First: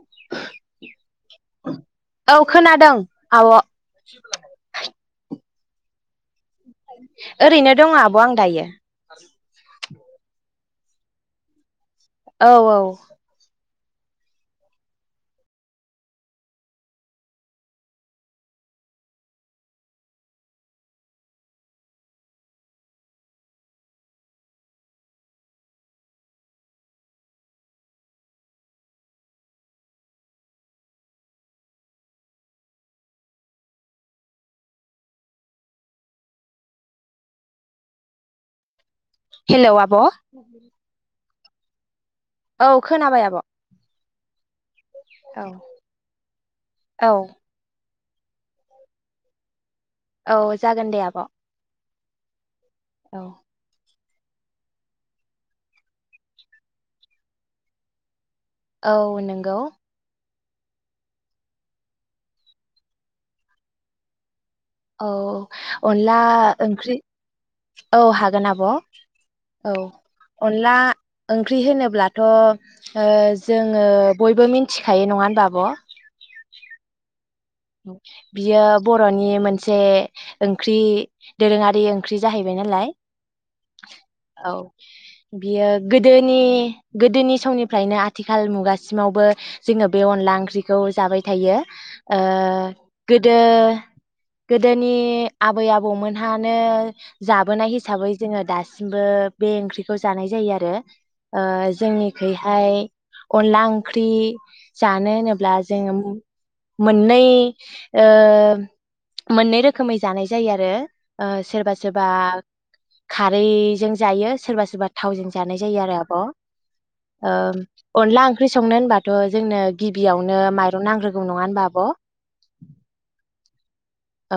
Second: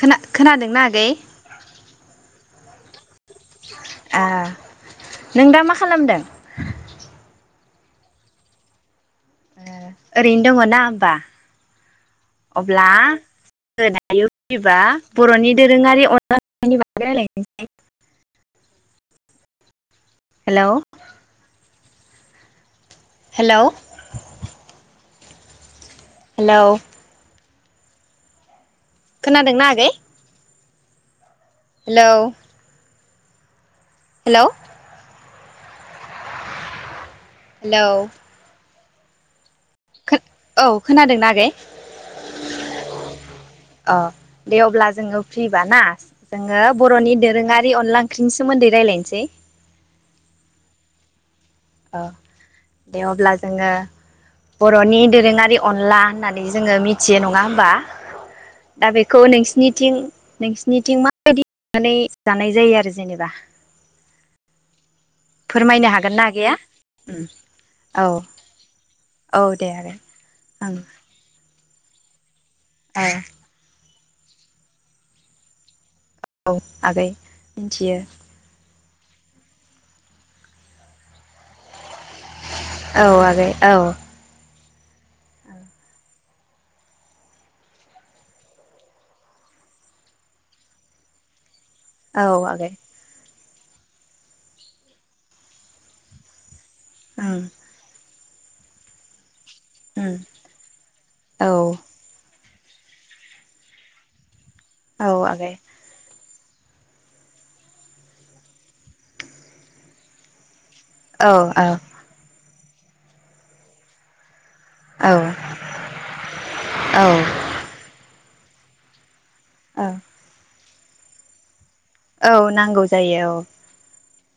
खोना खोनादोंना आगै? औ खोनादों। आब' ए नों दा मा खालामदों? ओरैनो दं आब आं दायो। ओ ओरैनो दङ ना होमबा। औ औ अब्ला ओ दायो फैबा बर'नि दोरोङारि अनला ओंख्रिनि बागै रलायनोसै। हेलौ हेलौ हेलौ खोनादोंना आगै? हेलौ हेलौ हेलोव हेलौ आब' औ खोनादोंना आगै? औ खोनाबाय आब' अ दे अब्ला जोङो औ फ्रिबा ना जोङो औ बर'नि दोरोङारि अनला ओंख्रिनि सोमोन्दै रायज्लायनोसै। औ जागोन दे आब'। औ। दे औ अब्ला जोङो बर'नि दोरोङारि अनला होननानै जोङो मिथियो नङा होमबा? दा औ बेखौ नोंगौ नोंसिनिथिं नोंसिनिथिं माबायदि माने जानाय जायो आरो जेनेबा? औ औ फोरमायनो हागोन अनला ना आगैया ओंख्रि उम औ हागोन आब औ औ दे आगै अनला ओं ओंख्रि होनोब्लाथ' ओ औ जोङो बयबो मिथिखायो नङा होनबा आब' औ आगै मिथियो बियो बर'नि मोनसे ओंख्रि दोरोङारि ओंख्रि जाहैबाय नालाय औ आगै औ औ बियो गोदोनि गोदोनि समनिफ्रायनो आथिखाल मुगासिमावबो जोङो बे अनला ओंख्रिखौ जाबाय थायो। ओ औ आगै। दो-गोदोनि आबै आबौमोनहानो ओं जाबोनाय हिसाबै जोङो दासिमबो बे ओंख्रिखौ ओं जानाय जायो आरो ओ औ जोंनिखै हाय अनला ओंख्रि जानो औ होनोब्ला आगै जोङो उम मोननै ओ मोननै रोखोमै जानाय जायो आरो ओ औ औ सोरबा सोरबा खारैजों जायो। सोरबा सोरबा औ थावजों जानाय जायो आरो आब' औ ओ अनला ख्रि संनो होनबा थ जोंनो औ गिबियावनो माइ रं नांग्रोगौ नङा होनबा आब'? औ नांगौ जायो औ। औ।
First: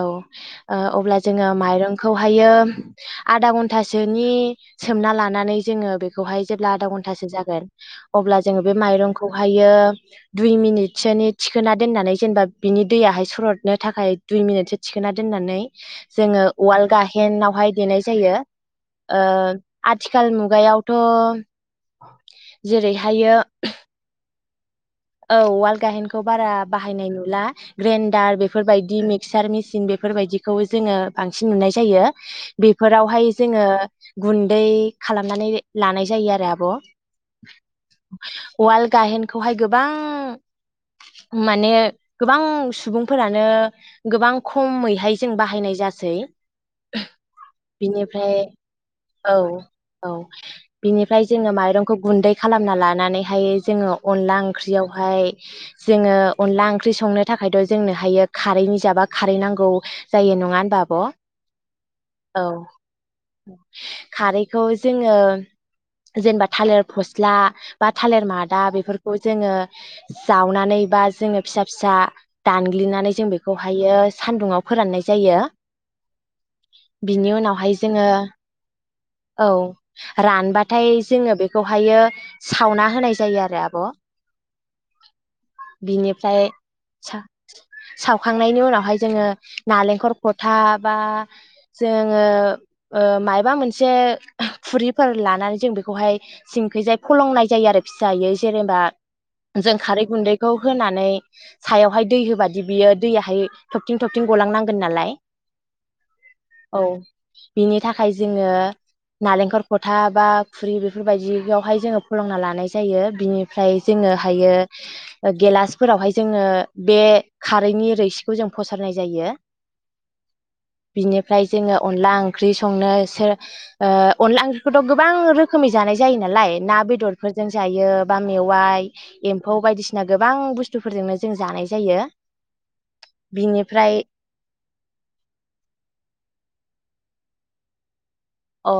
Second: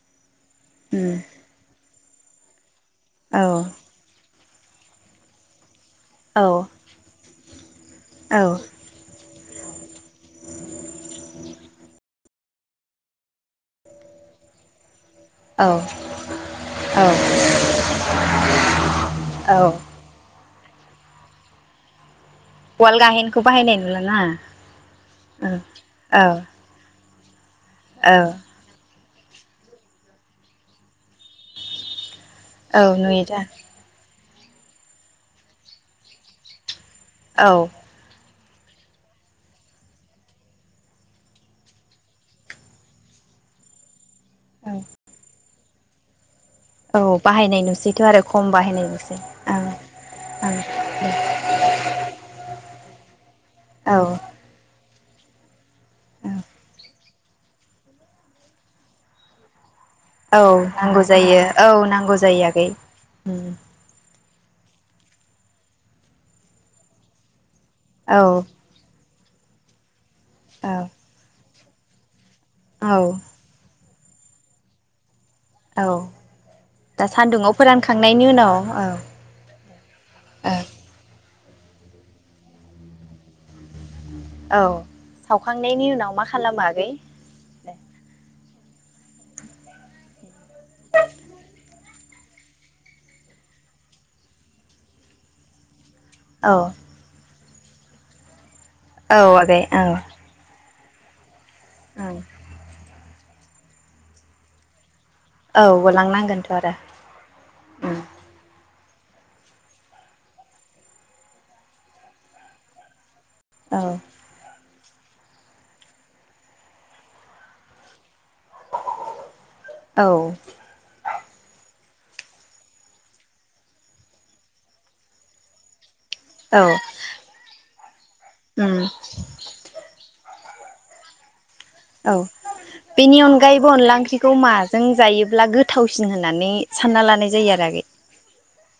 ओ उम अब्ला जोङो माइरं खौहायो औ आदा घन्टासोनि सोमना लानानै जोङो औ बेखौहाय जेब्ला आदा घन्टा सिम जागोन अब्ला औ जों बे माइरंखौ हायो दुय मिनिट सोनि थिखोना दोननानै जेनबा बिनि दैयाहाय सरटनो थाखाय दुइ मिनिट सो थि खोना दोननानै औ जोङो वाल‌ गाहेनाव हाय देनाय जायो ओ औ आथिखाल मु गायावथ' वाल गाहेनखौ बाहायनाय नुला ना? औ वाल गाहेनखौ बारा बाहायनाय नु ला औ ग्रेनडार बेफोरबायदि मिक क्सार मेसिन बेफोरबायदिखौ जोङो बांसिन नुनाय जायो औ नुयो बेफोरावहाय दा जोङो गुन्दै खालामनानै लानाय जायो आरो आब' औ वाल गाहेनखौहाय गोबां माने गोबां सुबुंफोरानो गोबां औ खमैहाय जों बा बाहायनाय जासै । औ बाहायनाय नुसैथ' आरो बिनिफ्राय खम बाहायनाय नुसै औ ओं औ बिनिफ्राय जोङो माइरंखौ गुन्दै खालामना लानानैहाय जोङो ओं अनला बेवहाय जोङो अनला ओंख्रि संनो थाखायथ' जोंनो हायो खारैनि जाबा खारै नांगौ जायो औ नङा होनबा आब' नांगौ औ जायो औ नांगौ जायो आगै उम । खारैखौ जोङो जेनबा थालिर फस्ला बा औ थालिर मादा बेफोर जोङो औ जावनानै बा जोङो फिसा फिसा औ दानग्लिनानै जों बेखौहायो सान्दुंङाव फोराननाय जायो औ दा बेनि सान्दुङाव उनाव हाय जोङो फोरानखांनायनि उनाव औ औ औ रानबाथाय जोङो बे बेखौहायो सावना होनाय जायो आरो आब' औ सावखांनायनि उनाव मा बिनिफ्राय खालामो आगै? नायनि उनावहाय जोङो नालेंखर खथा बा जोङो ओ मायबा मोनसे खुरिफोर लानानै जों बे खौहाय औ सिंखैजाय फलंनाय नाय जायो आरो फिसायै जेनेबा औ आगै जों औ खारै गुन्दैखौ होनानै सायावहाय ओं दै होबादि बियो दैयाहाय थबथिं थबथिं गलांनांगोन नालाय औ गलांनांगोनथ' आरो औ बिनि उम थाखाय जोङो नालेंखर खथा बा खुरि बेफोरबायदियावहाय जोङो फलंना लानाय जायो बिनि औ जोङो हायो। गेलास फोरावहाय जोङो बे खारैनि रोसि खौ जों फसरनाय जायो औ बिनि ओमफ्राय जोङो अनला ओंख्रि संनो सो ओ अनला ओंख्रिखौथ गोबां रोखोमै जानाय जायो नालाय औ ना बेदरफोरजों जायो बा उम मेवाइ एम्फौ बायदिसिना गोबां गोबां बुस्थुफोरजोंनो जों जानाय जा औ बेनि अनगायैबो अनला बिनिफ्राय ओंख्रिखौ माजों जायोब्ला गोथावसिन होननानै सानना लानाय जायो आरो आगै अ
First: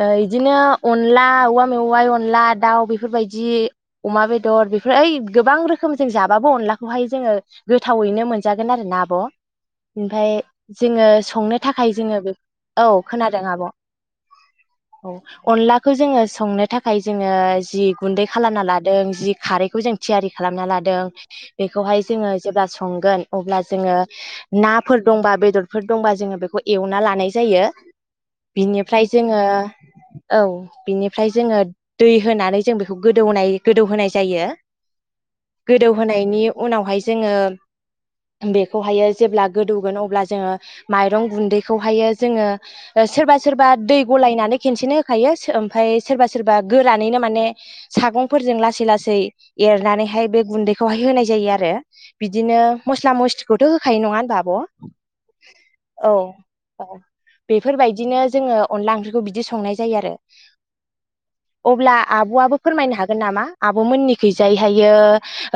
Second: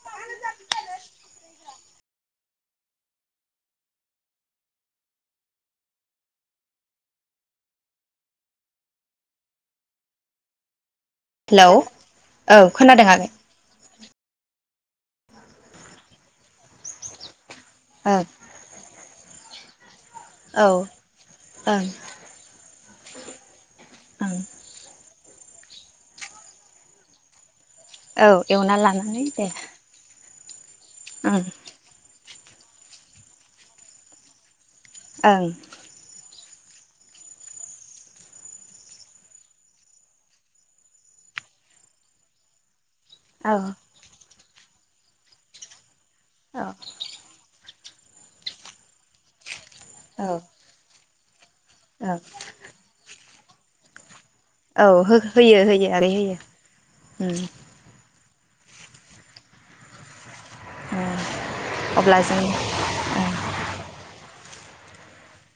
बिदिनो अनला औवा मेवाय अनला दाउ बेफोरबायदि अमा बेदर बेफोर ओइ गोबां रोखोम जों जाबाबो अनलाखौहाय जोङो गोथावैनो मोनजागोन आरो ना आब ओमफ्राय जोङो संनो हेलौ थाखाय जोङो बे औ खोनादों आब' औ अनलाखौ जोङो संनो थाखाय जोङो जि ओं गुन्दै खालामना लादों जि खारैखौ जों थियारि औ खालामना लादों ओं बेखौहाय जोङो जेब्ला संगोन अब्ला जोङो ओं नाफोर दंबा बेदरफोर दंबा जोङो बेखौ एवना लानाय जायो। औ एवना बिनिफ्राय लानानै जोङो दे औ बिनिफ्राय ओं जोङो दै होनानै जों बेखौ गोदौनाय गोदौ होनाय जायो। ओं गोदौहोनायनि उनावहाय जोङो बेखौहायो जेब्ला गोदौगोन अब्ला जोङो माइरं गुन्दैखौहायो जोङो सोरबा औ सोरबा दै गलायनानै खेनसेनो होखायो सो ओमफाय सोरबा सोरबा औ गोरानैनो माने सागंफोरजों लासै लासै एरनानैहाय औ बे गुन्दैखौहाय होनायन जायो । आरो औ बिदिनो मस्ला मस्लि खौथ' होखायो नङा होनबा? औ होख हेयो होयो आगै होयो उम । बिदिनो जोङो अनदला ओंख्रिखौ बिदि संनाय जायो आरो । उम अब्ला आबआबो फोरमायनो हागोन नामा आब मोननिखि जायहायो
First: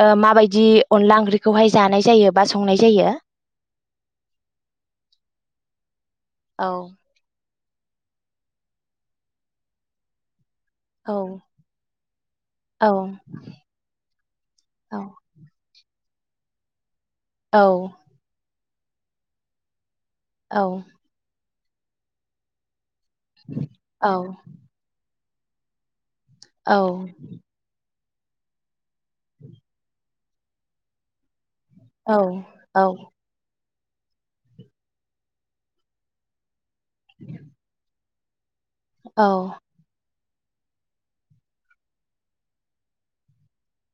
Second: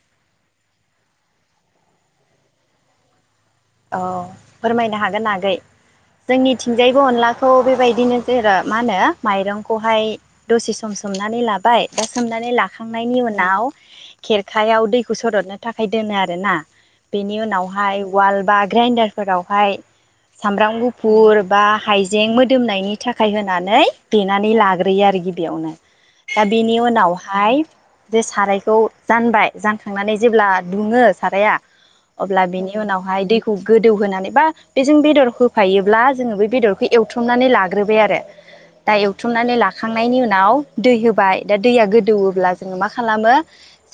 ओ माबायदि अनला ओंख्रिखौहाय जानाय जायो बा संनाय जायो? औ फोरमायनो हागोन आगै । औ जोंनिथिंजायबो अनदला खौ बेबायदिनो जेरा मा होनो माइरंखौहाय दसे सम औ सोमनानै लाबाय दा सोमनानै औ लाखांनायनि उनाव खेरखायाव औ दैखौ सरदनो थाखाय दोनो आरोना बेनि औ उनावहाय उवाल बा ग्रेन्दारफोरावहाय सामब्राम औ गुफुर बा हाइजें मोदोमनायनि थाखाय होनानै औ देनानै लाग्रोयो आरोखि । बेयावनो दा औ बेनि उनावहाय बेे सारायखौ जानबाय जानखांनानै जेब्ला दुङो साराया औ अब्ला बिनि उनावहाय दैखौ गोदौ होनानै बा बेजों बेदर होफायोब्ला जों ओ बे बेदर एवथुमनानै लाग्रोबाय आरो दा औ एवथुमनानै लाखांनायनि उन आव दै होबाय दा दैया गोदौओब्ला जोङो मा खालामो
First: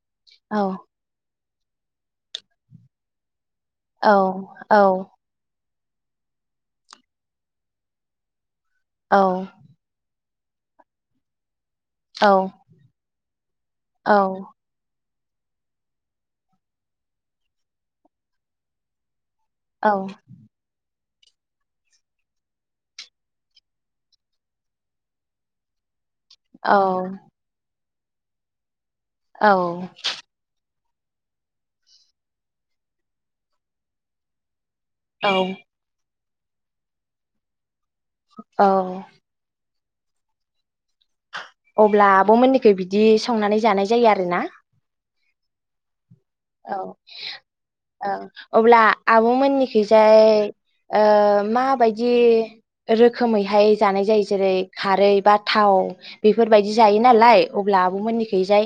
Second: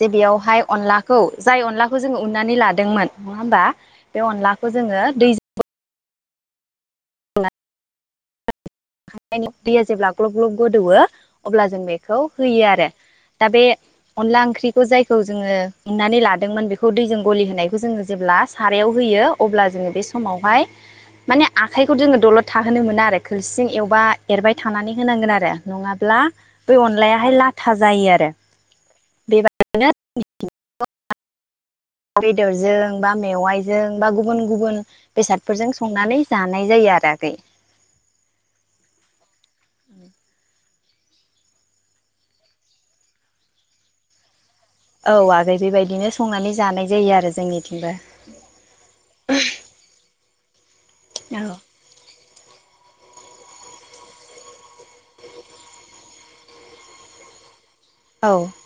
जे औ बेयावहाय अनदलाखौ जाय अनलाखौ जोङो उननानै लादोंमोन नङा होमबा औ बे अनलाखौ औ जोङो दैजो [inaudible] दैआ जेब्ला ग्लब ग्लब गोदौओ अब्ला जों बेखौ औ होयो आरो दा बे अनला ओंख्रिखौ जाय खौ जोङो उन्नानै लादोंमोन बेखौ दैजों गलि होनायखौ जोङो जेब्ला सारायाव होयो अब्ला जोङो बे औ समावहाय माने आखाइखौ जोङो दलद थाहोनो मोना आरो खो हारसिं एवबा एरबाय थानानै होनांगोन आरो नङाब्ला बे अनलायाहाय लाथा साजायो आरो औ बेबारनो बेदरजों बा मेवाइजों बा गुबुन गुबुन बेसादफोरजों संनानै जानाय जायो आरो आगै औ [inaudible] अब्ला आब'मोननिखै बिदि संनानै जानाय जायो आरोना। औ आगै बेबायदिनो संनानै औ जानाय जायो आरो औ जोंनिथिंबो अब्ला आब' मोननिखैजाय [inaudible] ओ माबायदि रोखोमैहाय जानाय जायो जेरै खारै बा थाव बेफोरबायदि जायो नालाय अब्ला आब' औ मोननिखैजाय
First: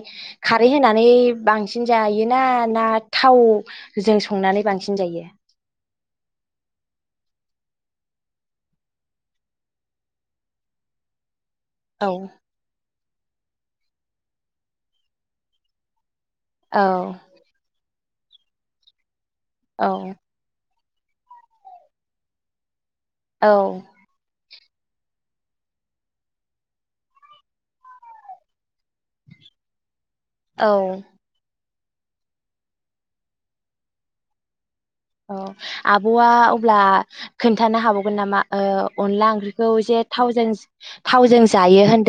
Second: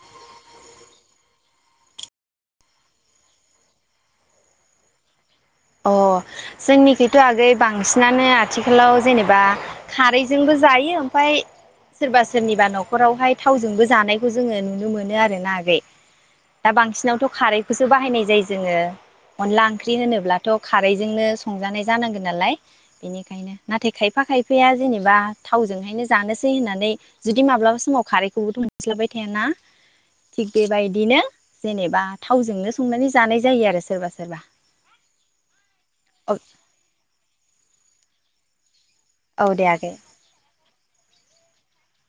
खारै होनानै नै बांसिन जायो ना ना थावजों संनानै बांसिन जायो? अ जोंनिखथ आगै बांसिनानो आथिखालाव जेनेबा खारैजोंबो जायो ओमफाय औ सोरबा सोरनिबा न'ख न'खरावहाय थावजोंबो जानायखौ जोङो नुनो मोनो आरो ना आगै दा औ बांसिनावथ खारैखौसो सो बाहायनाय जायो जोङो अनला औ ओंख्रि होनोब्ला खारैजोंनो संजानाय जानांगोन नालाय बिनिखायनो औ नाथाय खायफा खाय बिफाया जेनेबा थावजोंहायनो जानोसै होननानै जुदि माब्लाबा समाव खारैखौबो मोनस्लाबाय थायाना थिग औ बेबायदिनो जेनेबा थावजोंनो संनानै जानाय जायो आरो सोरबा सोरबा औ आब'आ औ अब्ला खो खिन्थानो हाबावगोन नामा ओ अनला औ दे ओंख्रिखौ आगै एसे थावजों थावजों जायो होन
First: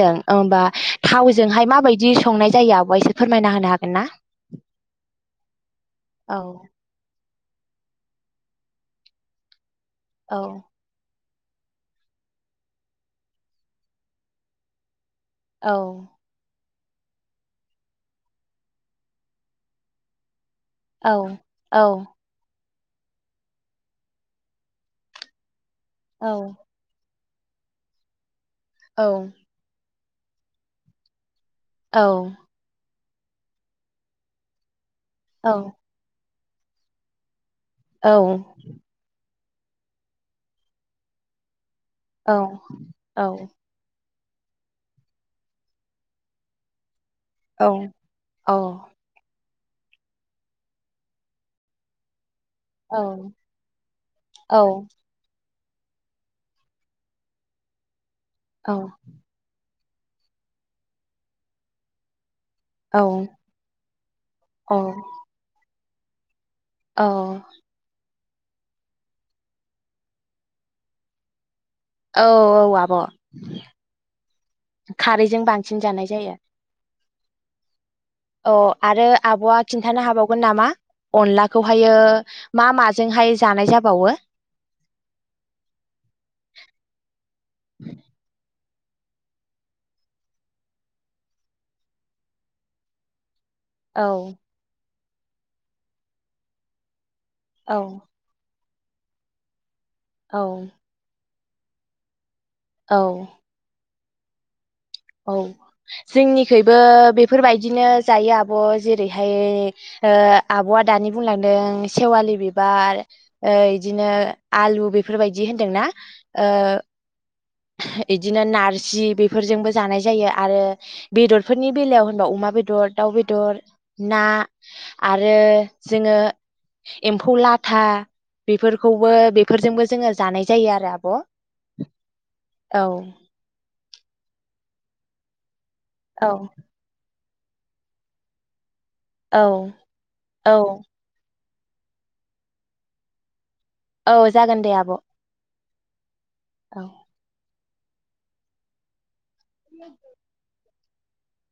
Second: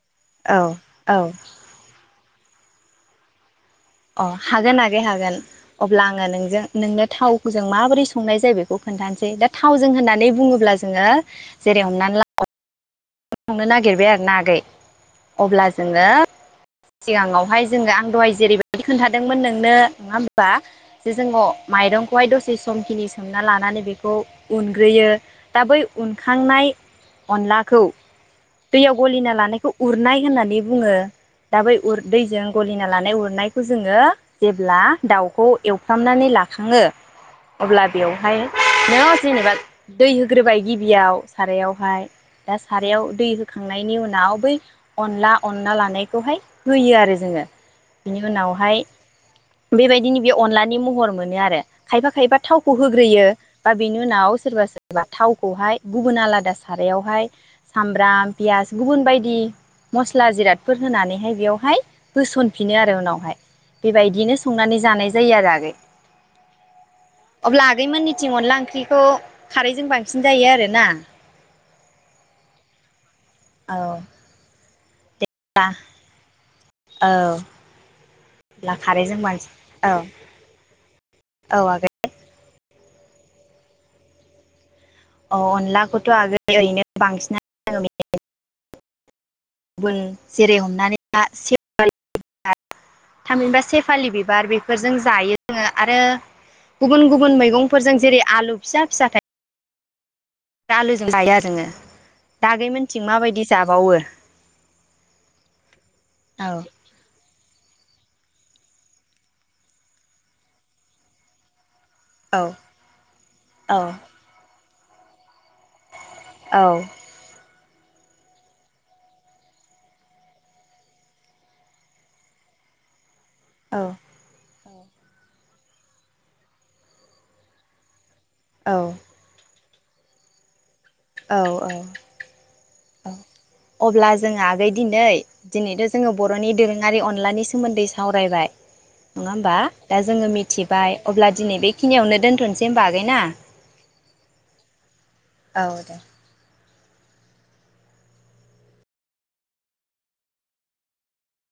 औ ओमबा औ थावजोंहाय माबायदि संनाय जायो आब'आ इसे फोरमायना होनो हाग अ हागोन आगै हागोन। अब्ला आङो औ नोंजों नोंनो थाव जों माबोरै संनाय जायो बेखौ खोन्थानोसै दा था थावजों होननानै औ बुङोब्ला जोङो जेरै हमनानै ला [unintelligible] नो नागिरबाय आरो ना आगै अब्ला औ जोङो सिगाङावहाय जोङो आं दहाय जेरैबायदि खोन्थादोंमोन नोंनो नङा होम बा औ जे जोङो औ माइरंखौहाय दसे समखिनि सोमना लानानै बेखौ उनग्रोयो दा बै औ उनखांनाय अनलाखौ दैयाव औ गलिना लानायखौ उरनाय होननानै बुङो। दाबै उर औ दैजों गलिन ना लानाय उरनायखौ जोङो जेब्ला दाउखौ औ एवफ्रामनानै ला थांङो अब्ला औ बेवहाय नोङा जेनेबा दै होग्रोबाय गिबियाव सारायाव ओमफाय दा सारायाव दै होखांनायनि उनाव बै अनला अनला लानायखौहाय होयो आरो जो जोङो बेनि औ उनावहाय औ बेबायदिनो बे अनलानि महर मोनो आरो खायफा खायफा थावखौ होग्रोयो बा बेनि उनाव सोरबा सोरबा थाव खौ हाय गुबुन आलादा सारायावहाय सामब्राम फियास गुबुन बायदि मस्ला जिरादफोर होनानैहाय बेवहाय बोसन होसन होफिनो आरो उनावहाय बेबायदिनो संनानै जानाय जायो आरो आगै औ अब्ला आगै मोन थिं अनला ओंख्रिखौ खारैजों बांसिन जायो आरोना औ औ आब' औ खारैजों बांसिन जानाय जायो। औ अ अनला आरो खारैजों बांसिन आबआ औ खिन्थानो हाबावगोन नामा औ आगै अनलाखौहायो मा मा जोंहाय जानाय जाबावो? अ अनलाखौथ आगोल ओरैनो बांसिनानो [unintelligible] जेरै हमनानै [unintelligible] थामहिनबा औ सेफालि बिबार बेफोर जों जायो आरो गुबन गुबन गुबुन औ मैगंफोरजों जेरै आलु फिसा फिसा थाय औ आलुजों जा [unintelligible] जोङो दा आगै औ मोनथिं माबायदि जाबावो? औ औ जोंनिखैबो बे बेफोरबायदिनो जायो आब' जेरैहाय आब'आ दानि बुंलांदों सेवालि औ बिबार ओ औ बिदिनो आलु बेफोरबायदि होन्दों ना? ओ इदिनो नारजि बेफोरजोंबो जानाय जायो आरो बेदरफोरनि बेलायाव होनबा अमा बेदर दाउ बेदर बेदर औ ना आरो जोङो एम्फौ लाथा बेफोरखौबो बेफोरजोंबो जोङो जानाय जायो आरो औ औ औ अब्ला जों आगै दिनै दिनैथ जोङो बरनि दोरोङारि अनलानि सोमोन्दै सावरायबाय नङा होमबा औ दा जोङो औ मिथिबाय अब्ला दिनै बेखिनियावनो दोन्थनोसै होनबा आगै ना औ जागोन दे आब' औ दे औ [unintelligible]